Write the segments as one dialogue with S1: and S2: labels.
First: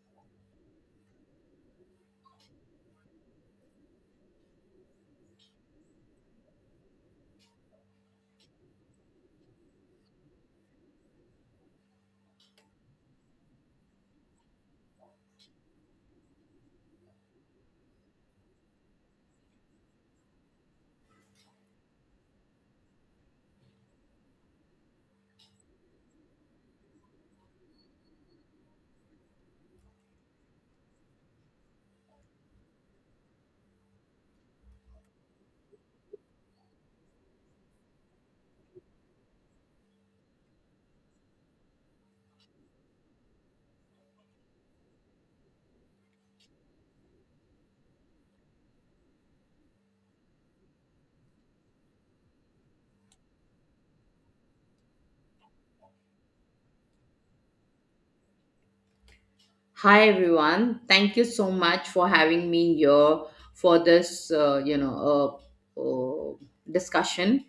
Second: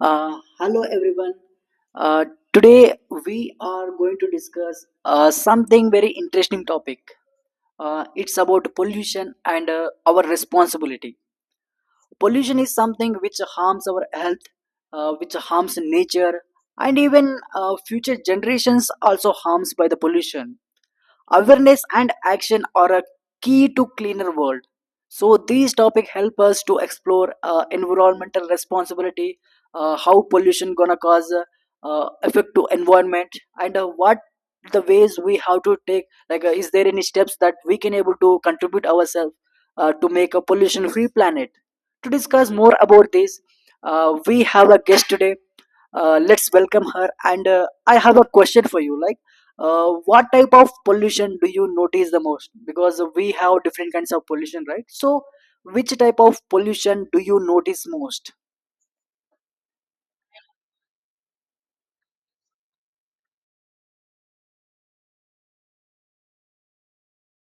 S1: Hello, everyone. Uh, today we are going to discuss something very interesting topic. It's about pollution and our responsibility. Pollution is something which harms our health, which harms nature, and even future generations also harms by the pollution. Awareness and action are a key to cleaner world. So these topic help us to explore environmental responsibility, how pollution gonna cause effect to environment, and what the ways we have to take. Like, is there any steps that we can able to contribute ourselves to make a pollution-free planet? To discuss more about this, we have a guest today. Let's welcome her. And I have a question for you. Like what type of pollution do you notice the most, because we have different kinds of pollution, right? So which type of pollution do you notice most?
S2: Hi everyone. Thank you so much for having me here for this, discussion.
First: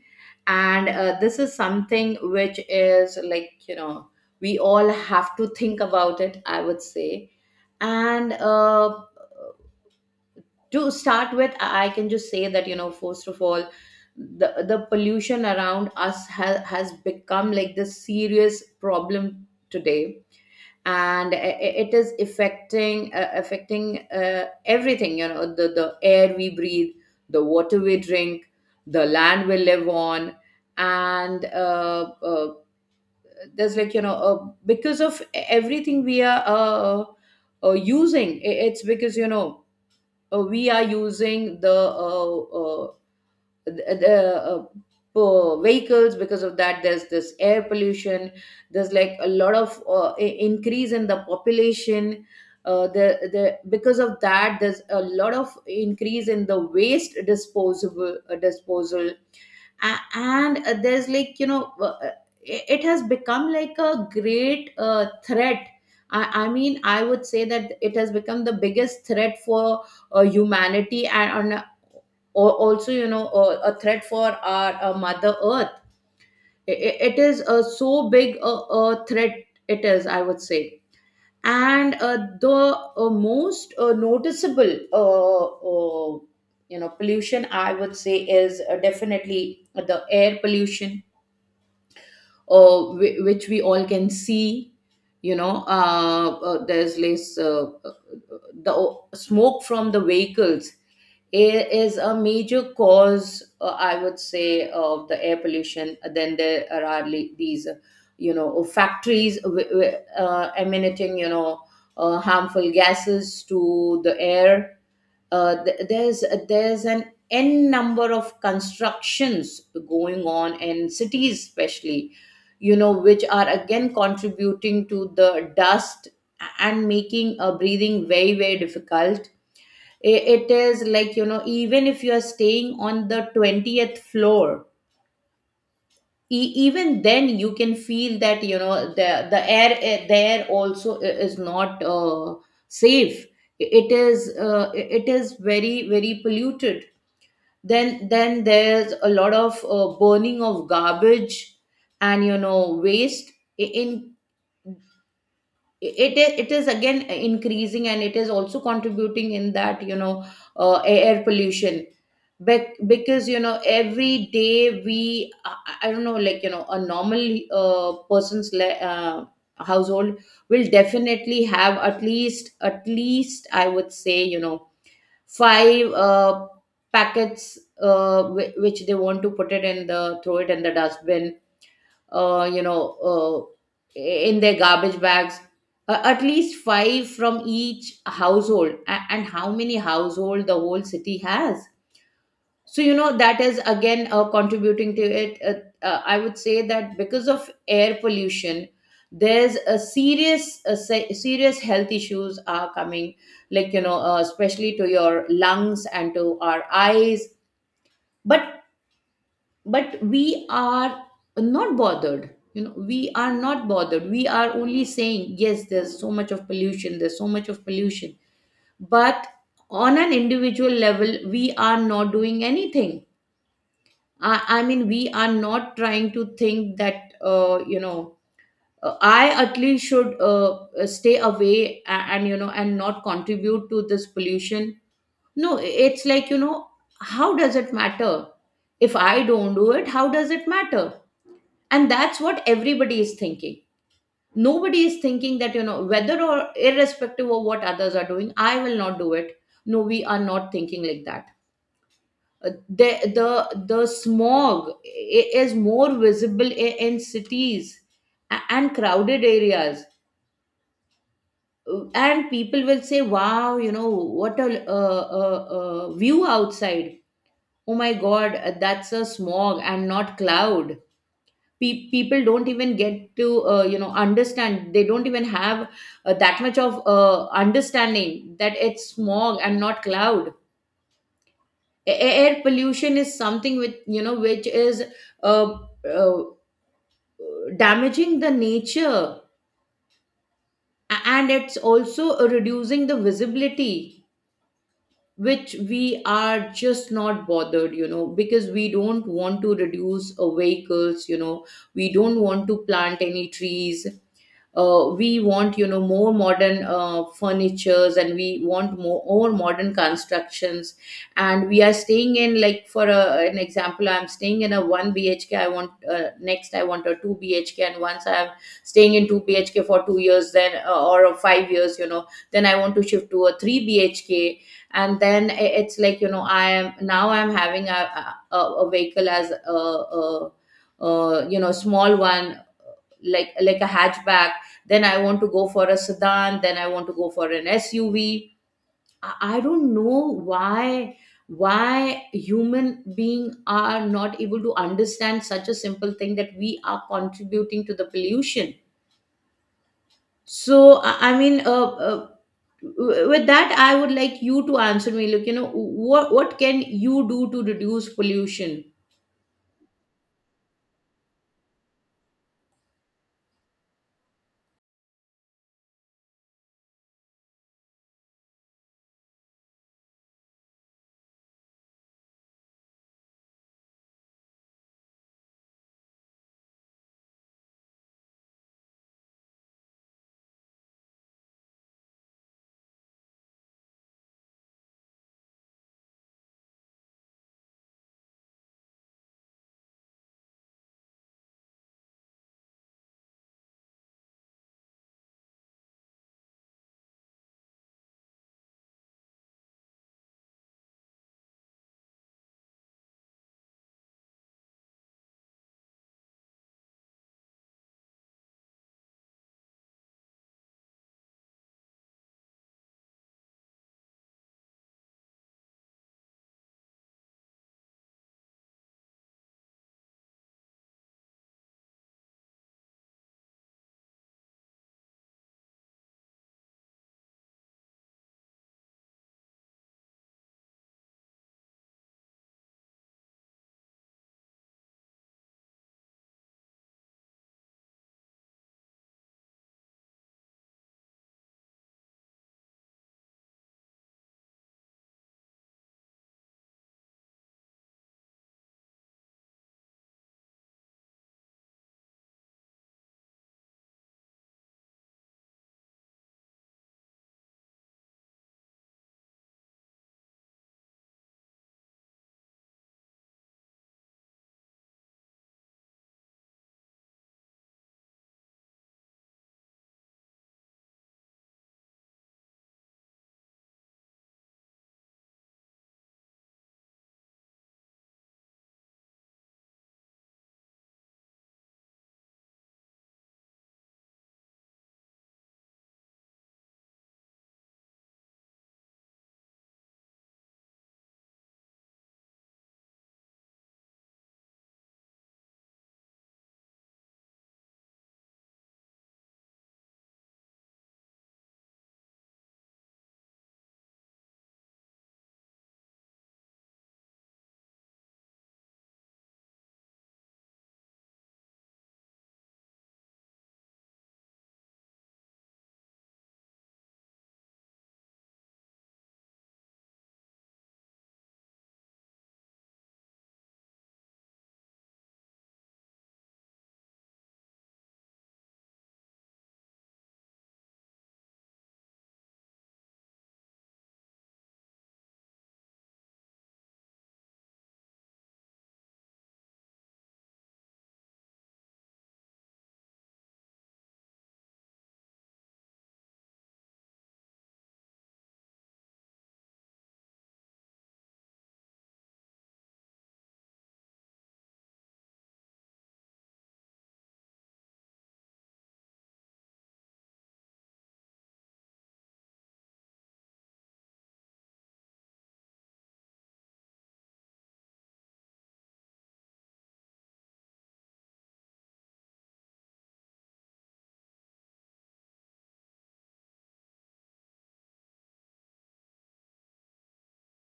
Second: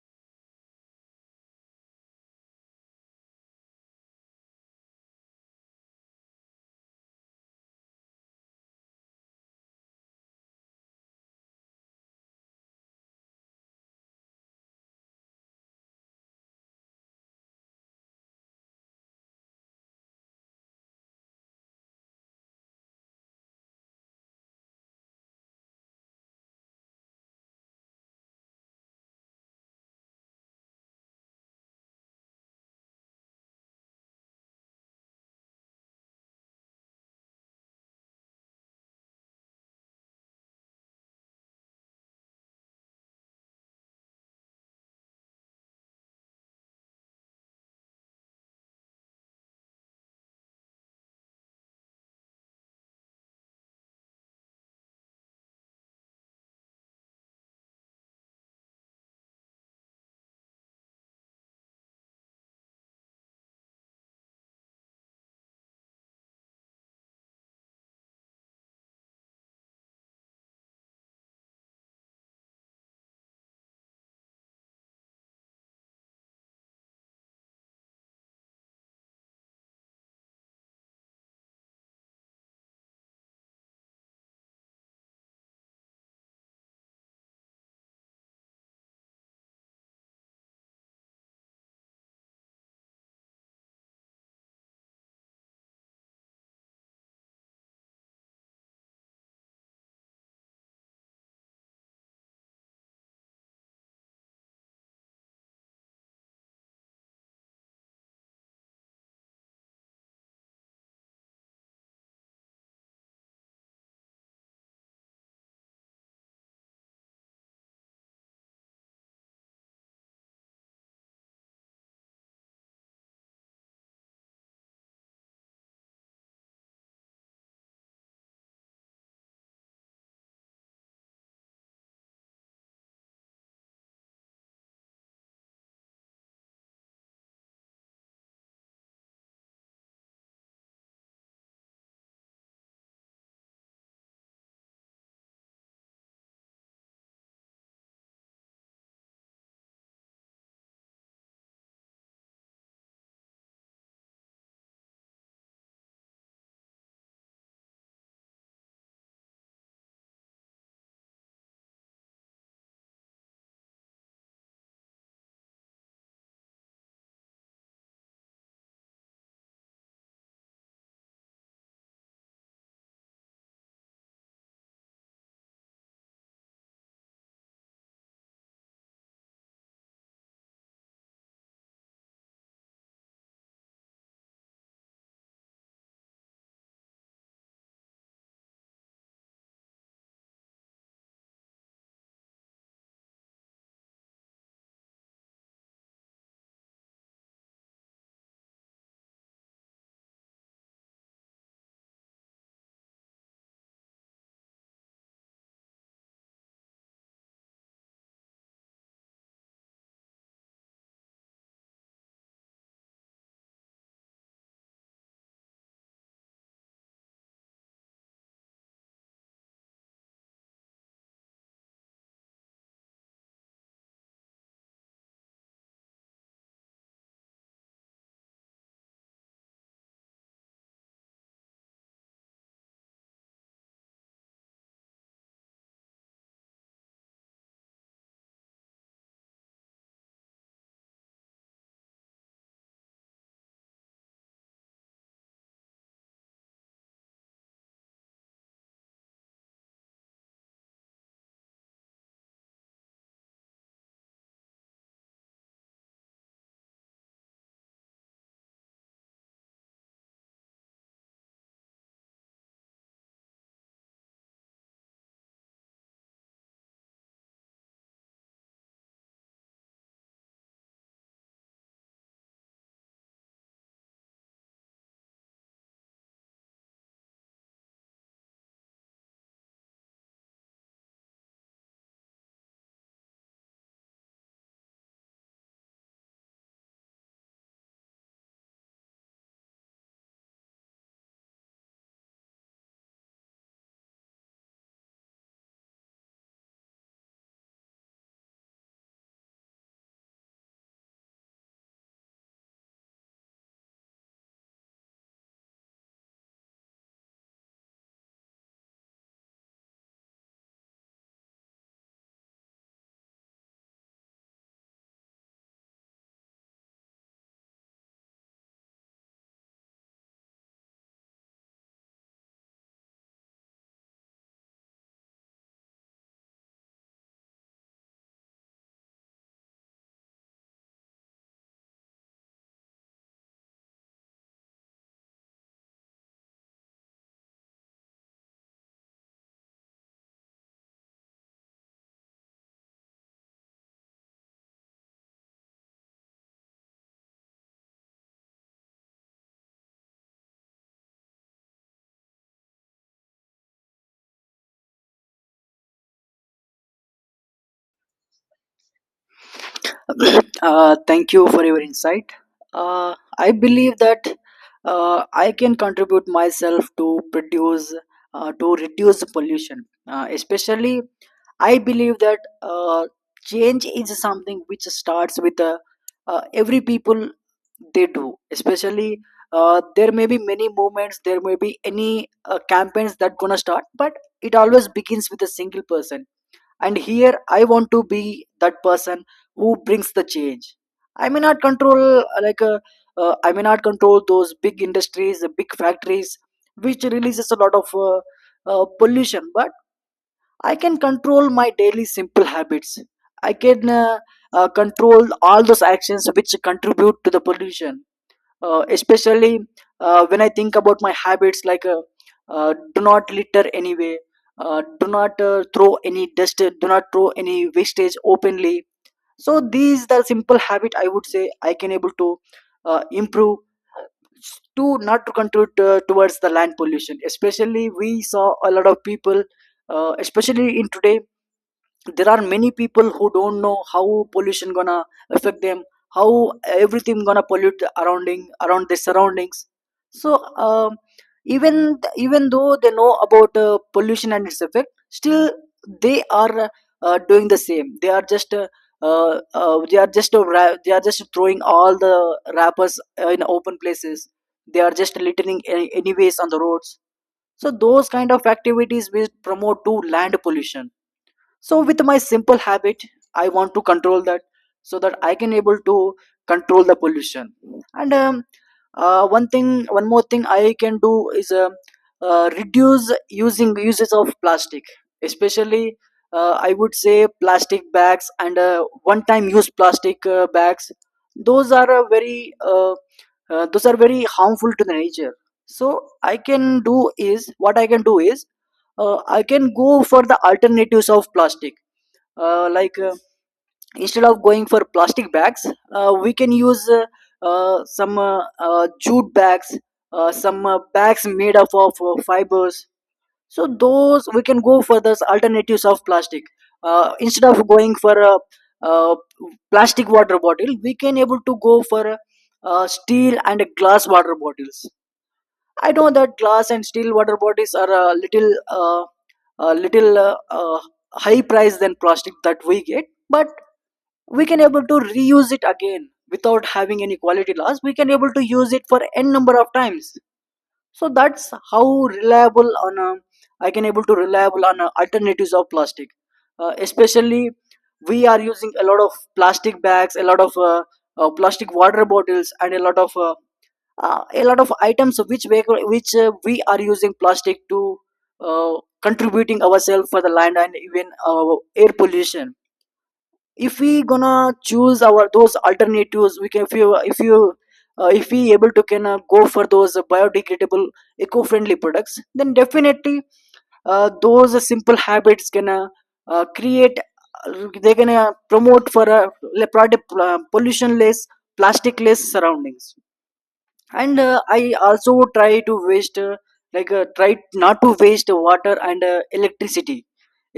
S2: And this is something which is like, we all have to think about it, I would say. And to start with, I can just say that, you know, first of all, the pollution around us has become like this serious problem today, and it is affecting everything, you know, the air we breathe, the water we drink, the land we live on. And there's, like, you know, because of everything we are using— it's because, you know, we are using the vehicles. Because of that there's this air pollution. There's, like, a lot of increase in the population. The Because of that there's a lot of increase in the waste disposable disposal. And there's, like, it has become like a great threat. I mean, I would say that it has become the biggest threat for humanity, and, or also, you know, a threat for our Mother Earth. It is so big a threat, it is, I would say. And the most noticeable pollution, I would say, is definitely the air pollution, which we all can see. You know, there's less— smoke from the vehicles, air, is a major cause, I would say, of the air pollution. Then there are these factories emanating, you know, harmful gases to the air. There's an n number of constructions going on in cities especially, you know, which are again contributing to the dust and making breathing very, very difficult. It is, like, you know, even if you are staying on the 20th floor, even then you can feel that, you know, the air, there also, is not safe. It is very, very polluted. Then there's a lot of burning of garbage and, you know, waste I- in it is again increasing and it is also contributing in that, you know, air pollution. Because, you know, every day we— I don't know, like, you know, a normal person's household will definitely have at least, I would say, you know, five packets, which they want to put it in the throw it in the dustbin, uh, you know, uh, in their garbage bags. At least five from each household. And how many household the whole city has. So, you know, that is again contributing to it. I would say that because of air pollution, there's— a serious a se- serious, health issues are coming, like, you know, especially to your lungs and to our eyes. But but we are not bothered, you know, we are not bothered, we are only saying yes, there's so much of pollution, there's so much of pollution, but on an individual level we are not doing anything. I mean, we are not trying to think that, you know, I at least should stay away, and, you know, and not contribute to this pollution. No, it's, like, you know, how does it matter? If I don't do it, how does it matter? And that's what everybody is thinking. Nobody is thinking that, you know, whether or irrespective of what others are doing, I will not do it. No, we are not thinking like that. Uh, the the the smog is more visible in cities and crowded areas. And people will say, wow, you know, what a view outside. Oh my god, that's a smog and not cloud. People don't even get to you know, understand, they don't even have that much of understanding that it's smog and not cloud. Air pollution is something which, you know, which is uh, uh, damaging the nature, and it's also reducing the visibility, which we are just not bothered, you know, because we don't want to reduce vehicles, you know, we don't want to plant any trees. We want, you know, more modern furnitures, and we want more modern constructions. And we are staying in, like, for an example, I'm staying in a 1 bhk, I want next I want a 2 bhk, and once I'm staying in 2 bhk for 2 years, then or 5 years, you know, then I want to shift to a 3 bhk. And then it's, like, you know, I am now I'm having a vehicle, as a you know, small one, like a hatchback. Then I want to go for a sedan, then I want to go for an SUV. I don't know why, human being are not able to understand such a simple thing, that we are contributing to the pollution. So I mean, with that, I would like you to answer me. Look, you know, what can you do to reduce pollution?
S1: Thank you for your insight. I believe that I can contribute myself to produce, to reduce pollution. Especially, I believe that change is something which starts with every people they do. Especially, there may be many movements, there may be any campaigns that gonna start, but it always begins with a single person. And here I want to be that person who brings the change. I may not control, I may not control those big industries, the big factories, which releases a lot of pollution, but I can control my daily simple habits. I can control all those actions which contribute to the pollution. Especially when I think about my habits, like do not litter anyway, do not throw any dust, do not throw any wastage openly. So these the simple habit, I would say, I can able to improve to not to contribute towards the land pollution. Especially we saw a lot of people, especially in today there are many people who don't know how pollution gonna affect them, how everything gonna pollute surrounding around their surroundings. So even though they know about pollution and its effect, still they are doing the same. They are just they are just they are just throwing all the wrappers in open places. They are just littering anyways on the roads. So those kind of activities will promote to land pollution. So with my simple habit I want to control that, so that I can able to control the pollution. And one more thing I can do is reduce using uses of plastic. Especially I would say plastic bags and one time use plastic bags. Those are a very those are very harmful to the nature. So I can do is what I can do is I can go for the alternatives of plastic. uh, like uh, Instead of going for plastic bags, we can use some jute bags, some bags made up of fibers. So those we can go for those alternatives of plastic. Instead of going for uh, plastic water bottle, we can able to go for steel and glass water bottles. I know that glass and steel water bottles are a little uh, a little uh, uh, high price than plastic that we get, but we can able to reuse it again without having any quality loss. We can able to use it for n number of times. So that's how reliable on I can able to reliable on a alternatives of plastic. Especially we are using a lot of plastic bags, a lot of plastic water bottles, and a lot of items which we are using plastic to uh, contributing ourselves for the land and even air pollution. If we gonna choose our those alternatives, we can, if we able to can go for those biodegradable eco-friendly products, then definitely those simple habits can to create they're gonna promote for a le- product pollution less, plastic less surroundings. And I also try to waste try not to waste water and electricity.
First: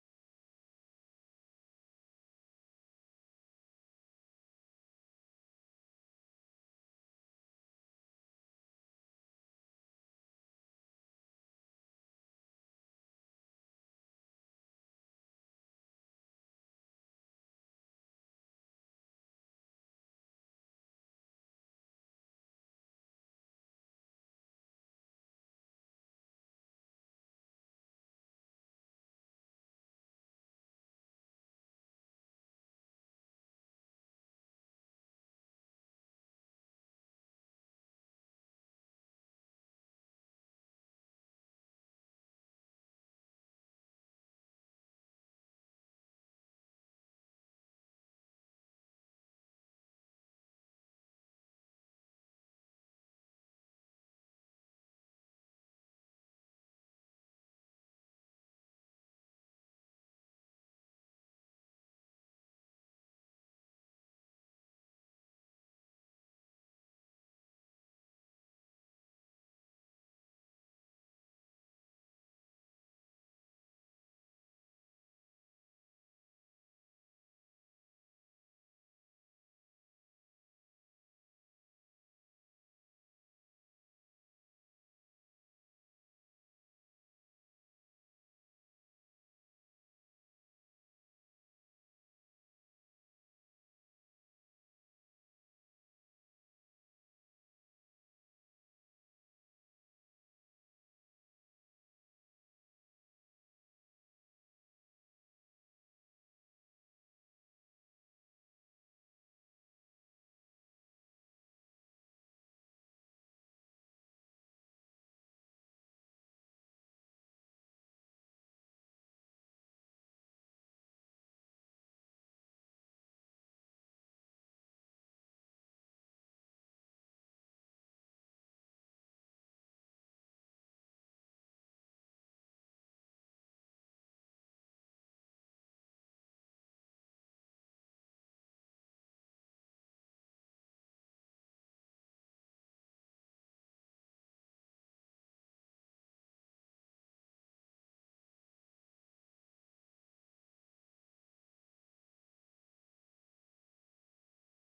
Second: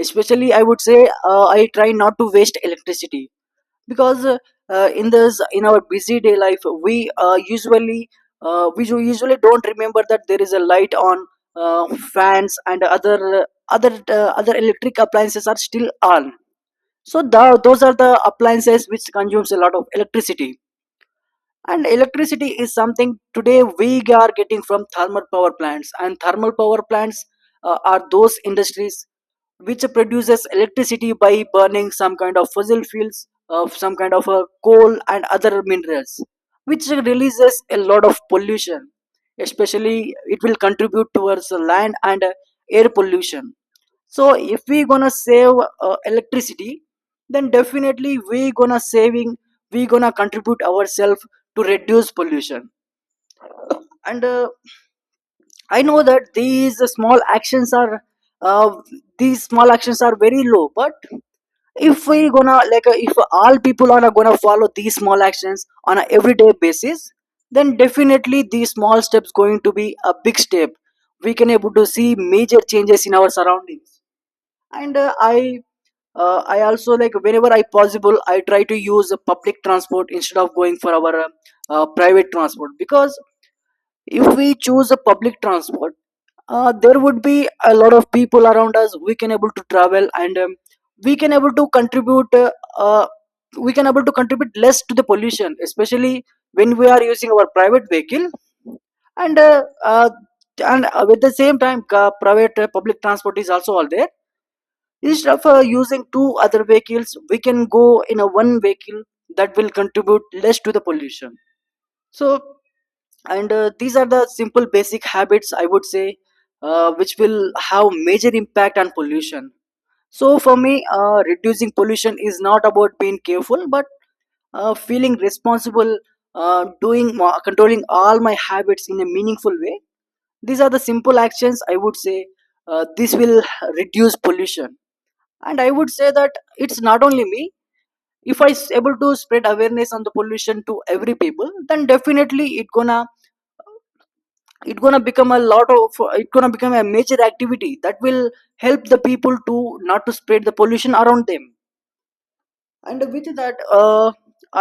S1: Especially, I would say, I try not to waste electricity, because in this, in our busy day life, we usually usually don't remember that there is a light on, uh, fans and other electric appliances are still on. So those are the appliances which consumes a lot of electricity. And electricity is something today we are getting from thermal power plants, and thermal power plants are those industries which produces electricity by burning some kind of fossil fuels, of some kind of coal and other minerals, which releases a lot of pollution. Especially, it will contribute towards the land and air pollution. So if we gonna save electricity, then definitely we gonna saving, we gonna contribute ourselves to reduce pollution. And I know that these small actions are uh, these small actions are very low, but if we gonna, if all people are gonna follow these small actions on a everyday basis, then definitely these small steps going to be a big step. We can able to see major changes in our surroundings. And I also, like, whenever I possible, I try to use a public transport instead of going for our private transport, because if we choose a public transport, there would be a lot of people around us, we can able to travel, and we can able to contribute uh, we can able to contribute less to the pollution, especially when we are using our private vehicle. And with the same time, private public transport is also all there. Instead of using two other vehicles, we can go in a one vehicle. That will contribute less to the pollution. So, and these are the simple basic habits, I would say, which will have major impact on pollution. So for me, reducing pollution is not about being careful, but feeling responsible, controlling all my habits in a meaningful way. These are the simple actions, I would say, this will reduce pollution. And I would say that it's not only me. If I able to spread awareness on the pollution to every people, then definitely it gonna, it gonna become a lot of it gonna become a major activity that will help the people to not to spread the pollution around them. And with that,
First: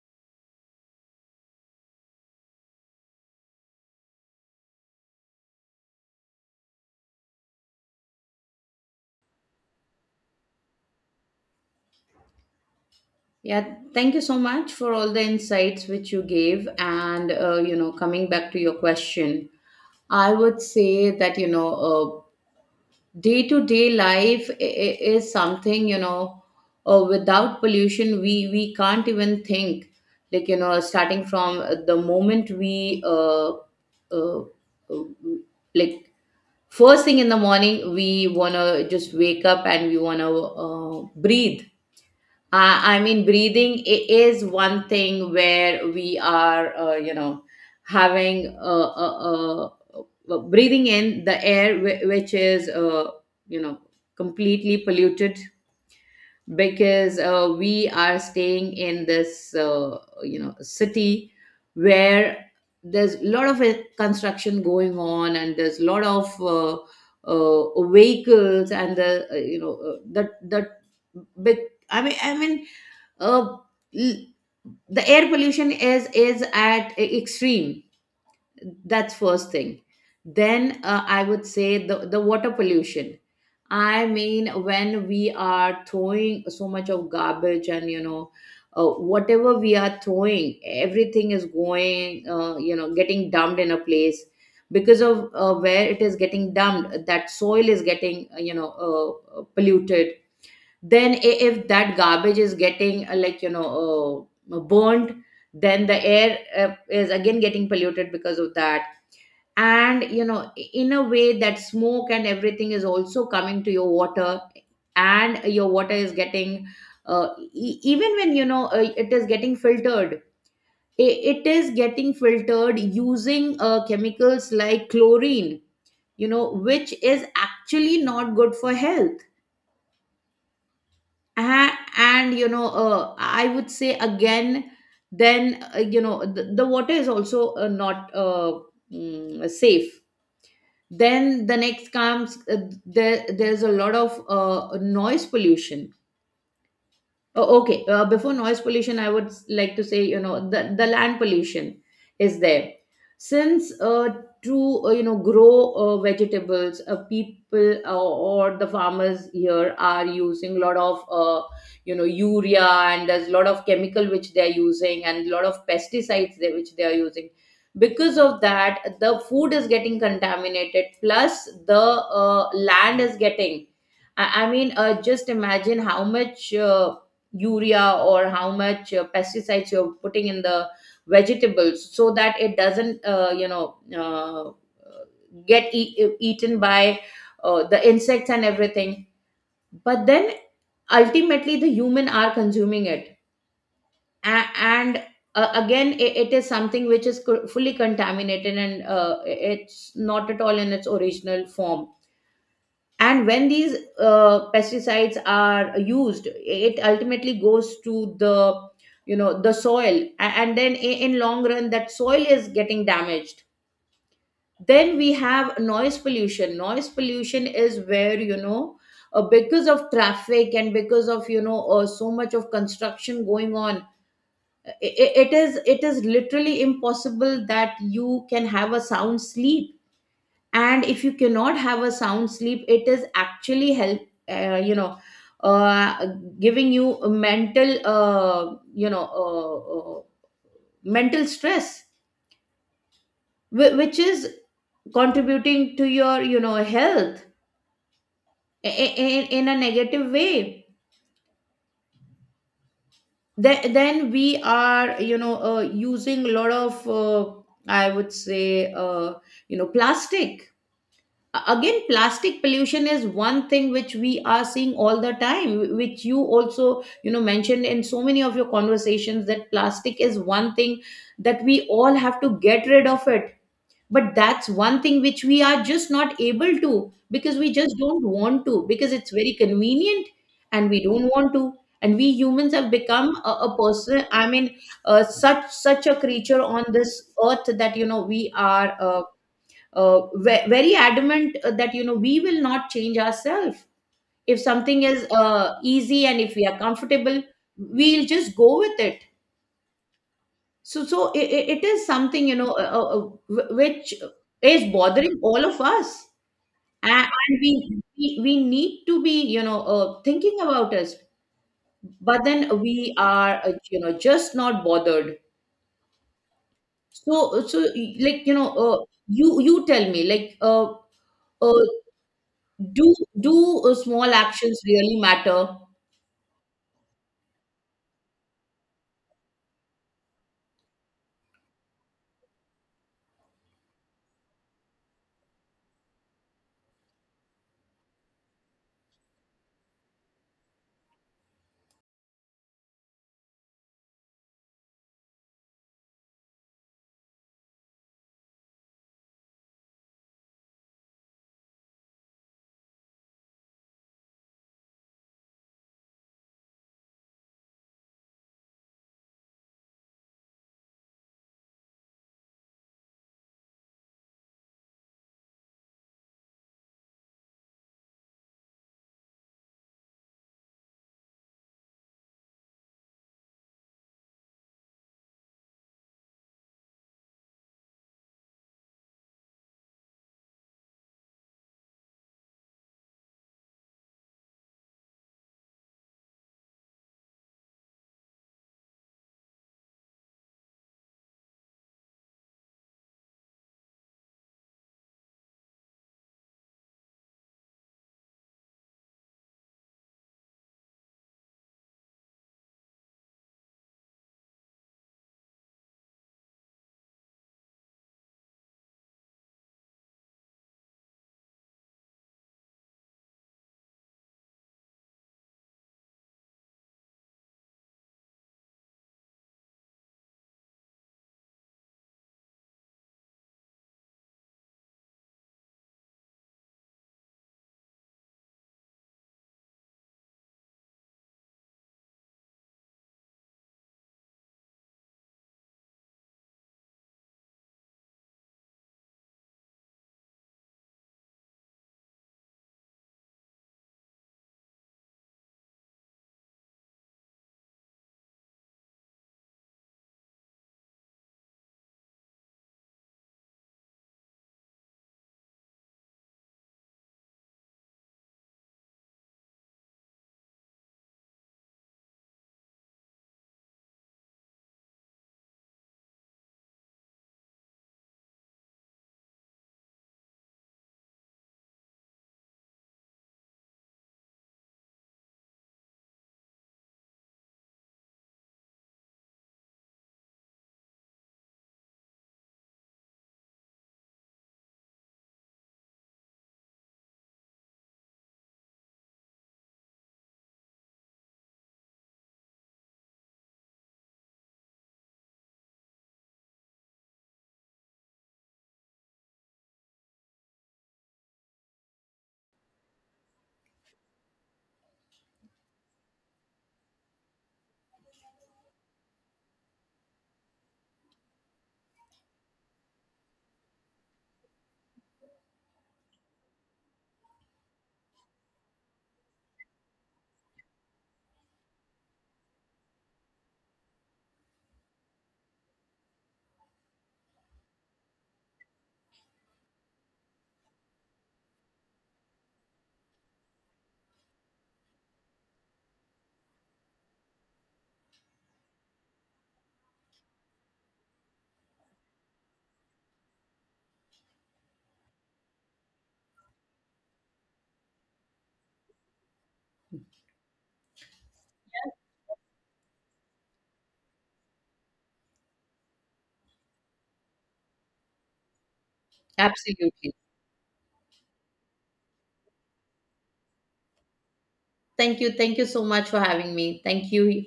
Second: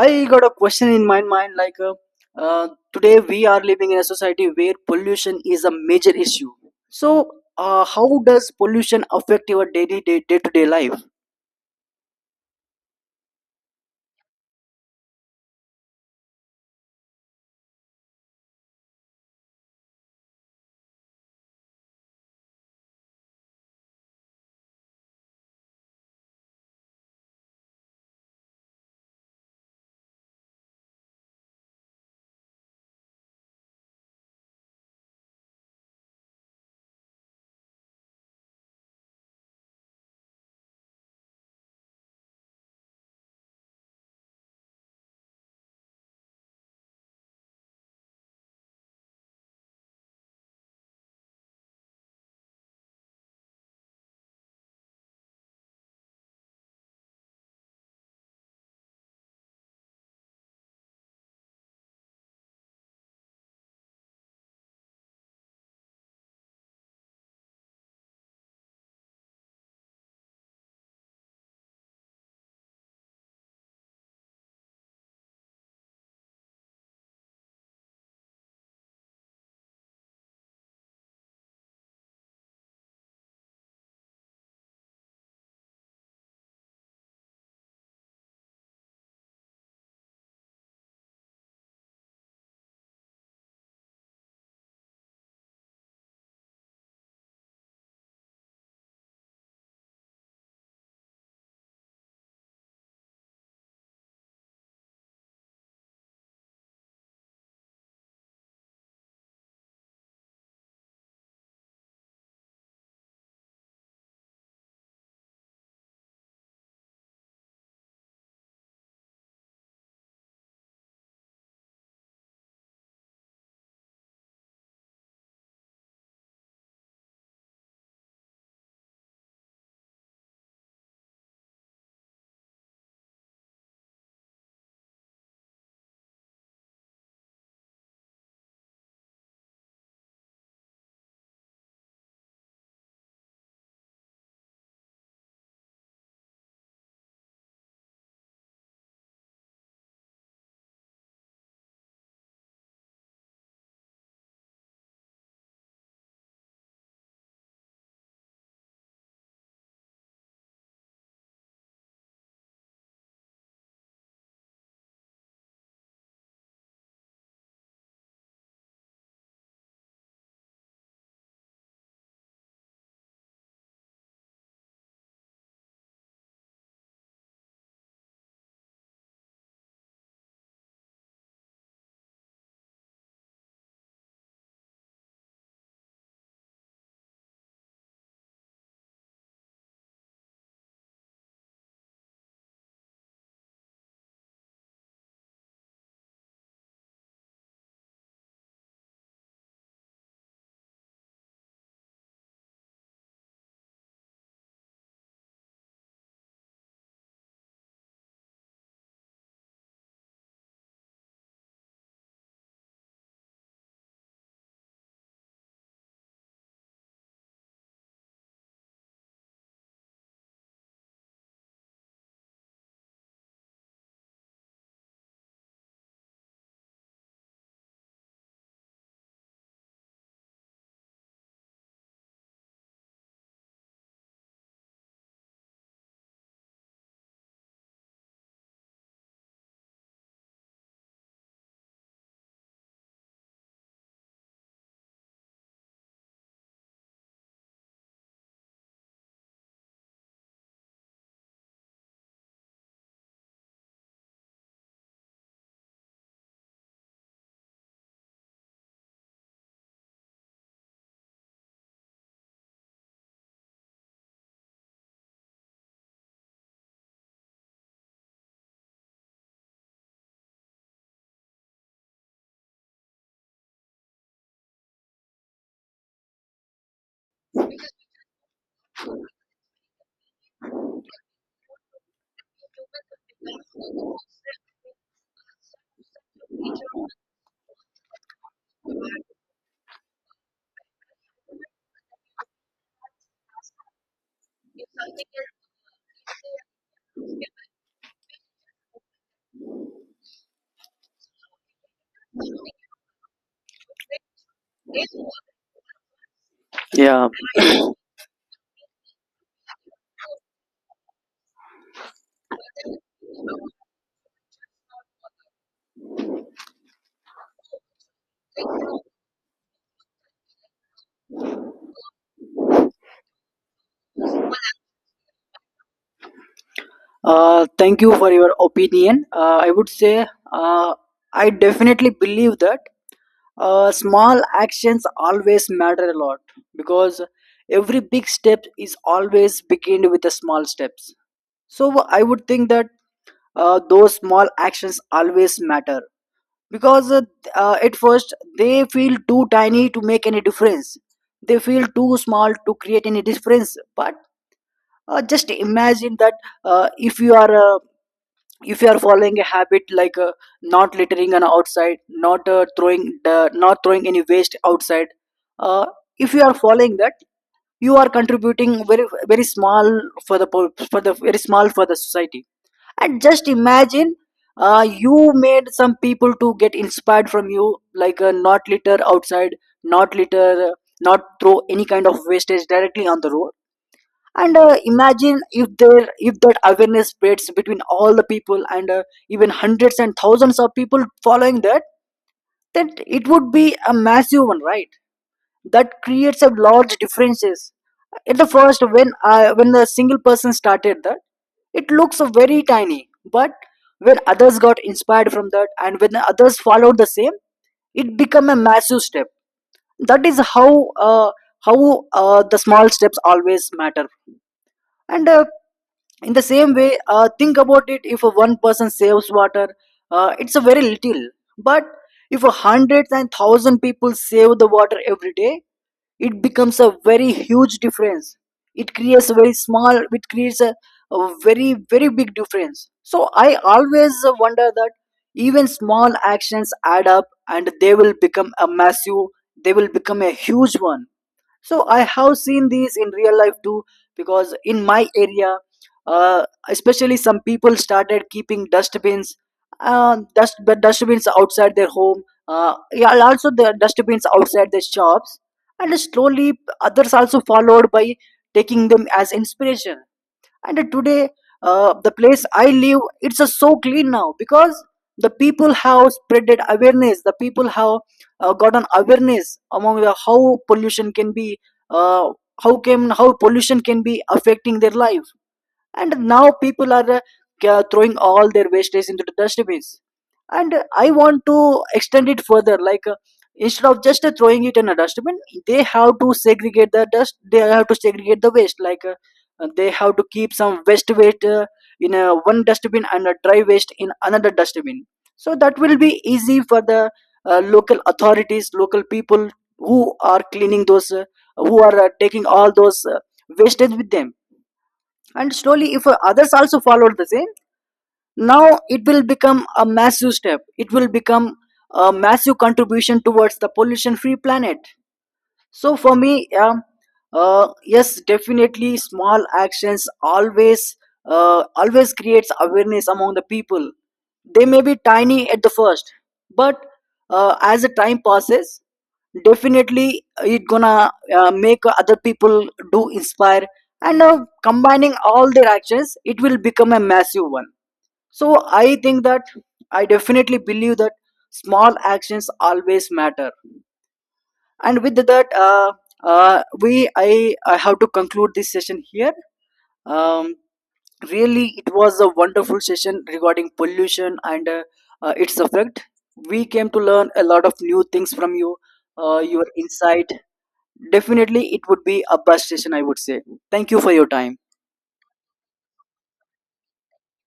S1: I got a question in my mind, like uh, today we are living in a society where pollution is a major issue. So how does pollution affect your daily, day to day life?
S2: Yeah, thank you so much for all the insights which you gave. And, you know, coming back to your question, I would say that, you know, day to day life is something, you know, without pollution, we can't even think. Like, you know, starting from the moment we, uh, uh, like, first thing in the morning, we want to just wake up and we want to breathe. I mean, breathing is one thing where we are, you know, having breathing in the air, which is, you know, completely polluted, because we are staying in this, you know, city, where there's a lot of construction going on and there's a lot of vehicles and the, you know, the big, I mean, I mean, uh, l- the air pollution is at extreme. That's first thing. Then, I would say, the water pollution. I mean, when we are throwing so much of garbage and, you know, whatever we are throwing, everything is going, you know, getting dumped in a place. Because of, where it is getting dumped, that soil is getting, you know, polluted. Then if that garbage is getting, like, you know, burnt, then the air is again getting polluted because of that. And, you know, in a way, that smoke and everything is also coming to your water, and your water is getting, uh, even when, you know, it is getting filtered, it is getting filtered using chemicals like chlorine, you know, which is actually not good for health. And, you know, I would say again, then, you know, the water is also not safe. Then the next comes— there's a lot of noise pollution. Oh, okay. Before noise pollution, I would like to say, you know, the land pollution is there. Since, to, you know, grow vegetables, people or the farmers here are using a lot of, you know, urea, and there's a lot of chemical which they're using, and a lot of pesticides which they are using. Because of that, the food is getting contaminated, plus the land is getting. I mean, just imagine how much. Urea, or how much pesticides you're putting in the vegetables so that it doesn't, you know, get eaten by the insects and everything. But then, ultimately, the human are consuming it. And again, it is something which is fully contaminated, and it's not at all in its original form. And when these pesticides are used, it ultimately goes to the, you know, the soil. And then in long run that soil is getting damaged. Then we have noise pollution. Noise pollution is where, you know, because of traffic and because of, you know, so much of construction going on, it is literally impossible that you can have a sound sleep. And if you cannot have a sound sleep, it is actually help— you know, uh, giving you a mental, you know, mental stress, which is contributing to your, you know, health in a negative way. Then we are, you know, using a lot of I would say, you know, plastic. Again, plastic pollution is one thing which we are seeing all the time, which you also, you know, mentioned in so many of your conversations, that plastic is one thing that we all have to get rid of it. But that's one thing which we are just not able to, because we just don't want to, because it's very convenient, and we don't want to. And we humans have become a person, I mean, such a creature on this earth, that, you know, we are, very adamant, that, you know, we will not change ourselves. If something is easy, and if we are comfortable, we'll just go with it. So it is something, you know, which is bothering all of us. and,
S1: Yeah.
S2: and we need to be, you know, thinking about us. But then we are, you know, just not bothered. So, like, you know, you tell me, like, uh, do do small actions really matter?
S1: Thank you for your opinion. I would say uh, I definitely believe that small actions always matter a lot, because every big step is always begin with the small steps. So I would think that those small actions always matter, because at first they feel too tiny to make any difference. They feel too small to create any difference. But just imagine that uh, if you are uh, if you are following a habit, like not littering on outside, not throwing any waste outside. uh, if you are following that, you are contributing very small for the for the very small for the society. And just imagine you made some people to get inspired from you, like not litter outside, not litter uh, not throw any kind of wastage directly on the road. And imagine if there, if that awareness spreads between all the people, and even hundreds and thousands of people following that, then it would be a massive one, right? That creates a large differences. At the first, when I when the single person started that, it looks very tiny. But when others got inspired from that, and when others followed the same, it become a massive step. That is how uh, how the small steps always matter. And in the same way, think about it, if one person saves water, it's a very little. But if hundreds and thousand people save the water every day, it becomes a very huge difference. It creates a very small, it creates a very big difference. So I always wonder that even small actions add up, and they will become a massive, they will become a huge one. So I have seen these in real life too, because in my area, uh, especially some people started keeping dustbins, dustbins outside their home, yeah, and also the dustbins outside their shops. And slowly others also followed by taking them as inspiration. And today the place I live, it's a so clean now, because the people have spreaded awareness, the people have got an awareness among the, how pollution can be uh, how pollution can be affecting their life. And now people are throwing all their wastage into the dustbins. And I want to extend it further, like instead of just throwing it in a dustbin, they have to segregate the dust, they have to segregate the waste, like they have to keep some waste waste in a one dustbin, and a dry waste in another dustbin. So that will be easy for the local authorities, local people who are cleaning those who are taking all those wastage with them. And slowly if others also followed the same, now it will become a massive step, it will become a massive contribution towards the pollution free planet. So for me, yeah, yes, definitely small actions always always creates awareness among the people. They may be tiny at the first, but as the time passes, definitely it gonna make other people do inspire. And combining all their actions, it will become a massive one. So I think that I definitely believe that small actions always matter. And with that, we I have to conclude this session here. Um, Really, it was a wonderful session regarding pollution and its effect. We came to learn a lot of new things from you, your
S2: Absolutely.
S1: insight. Definitely, it would be a best session, I would say. Thank you for your time.
S2: Thank you, thank you so much for having me. Thank you.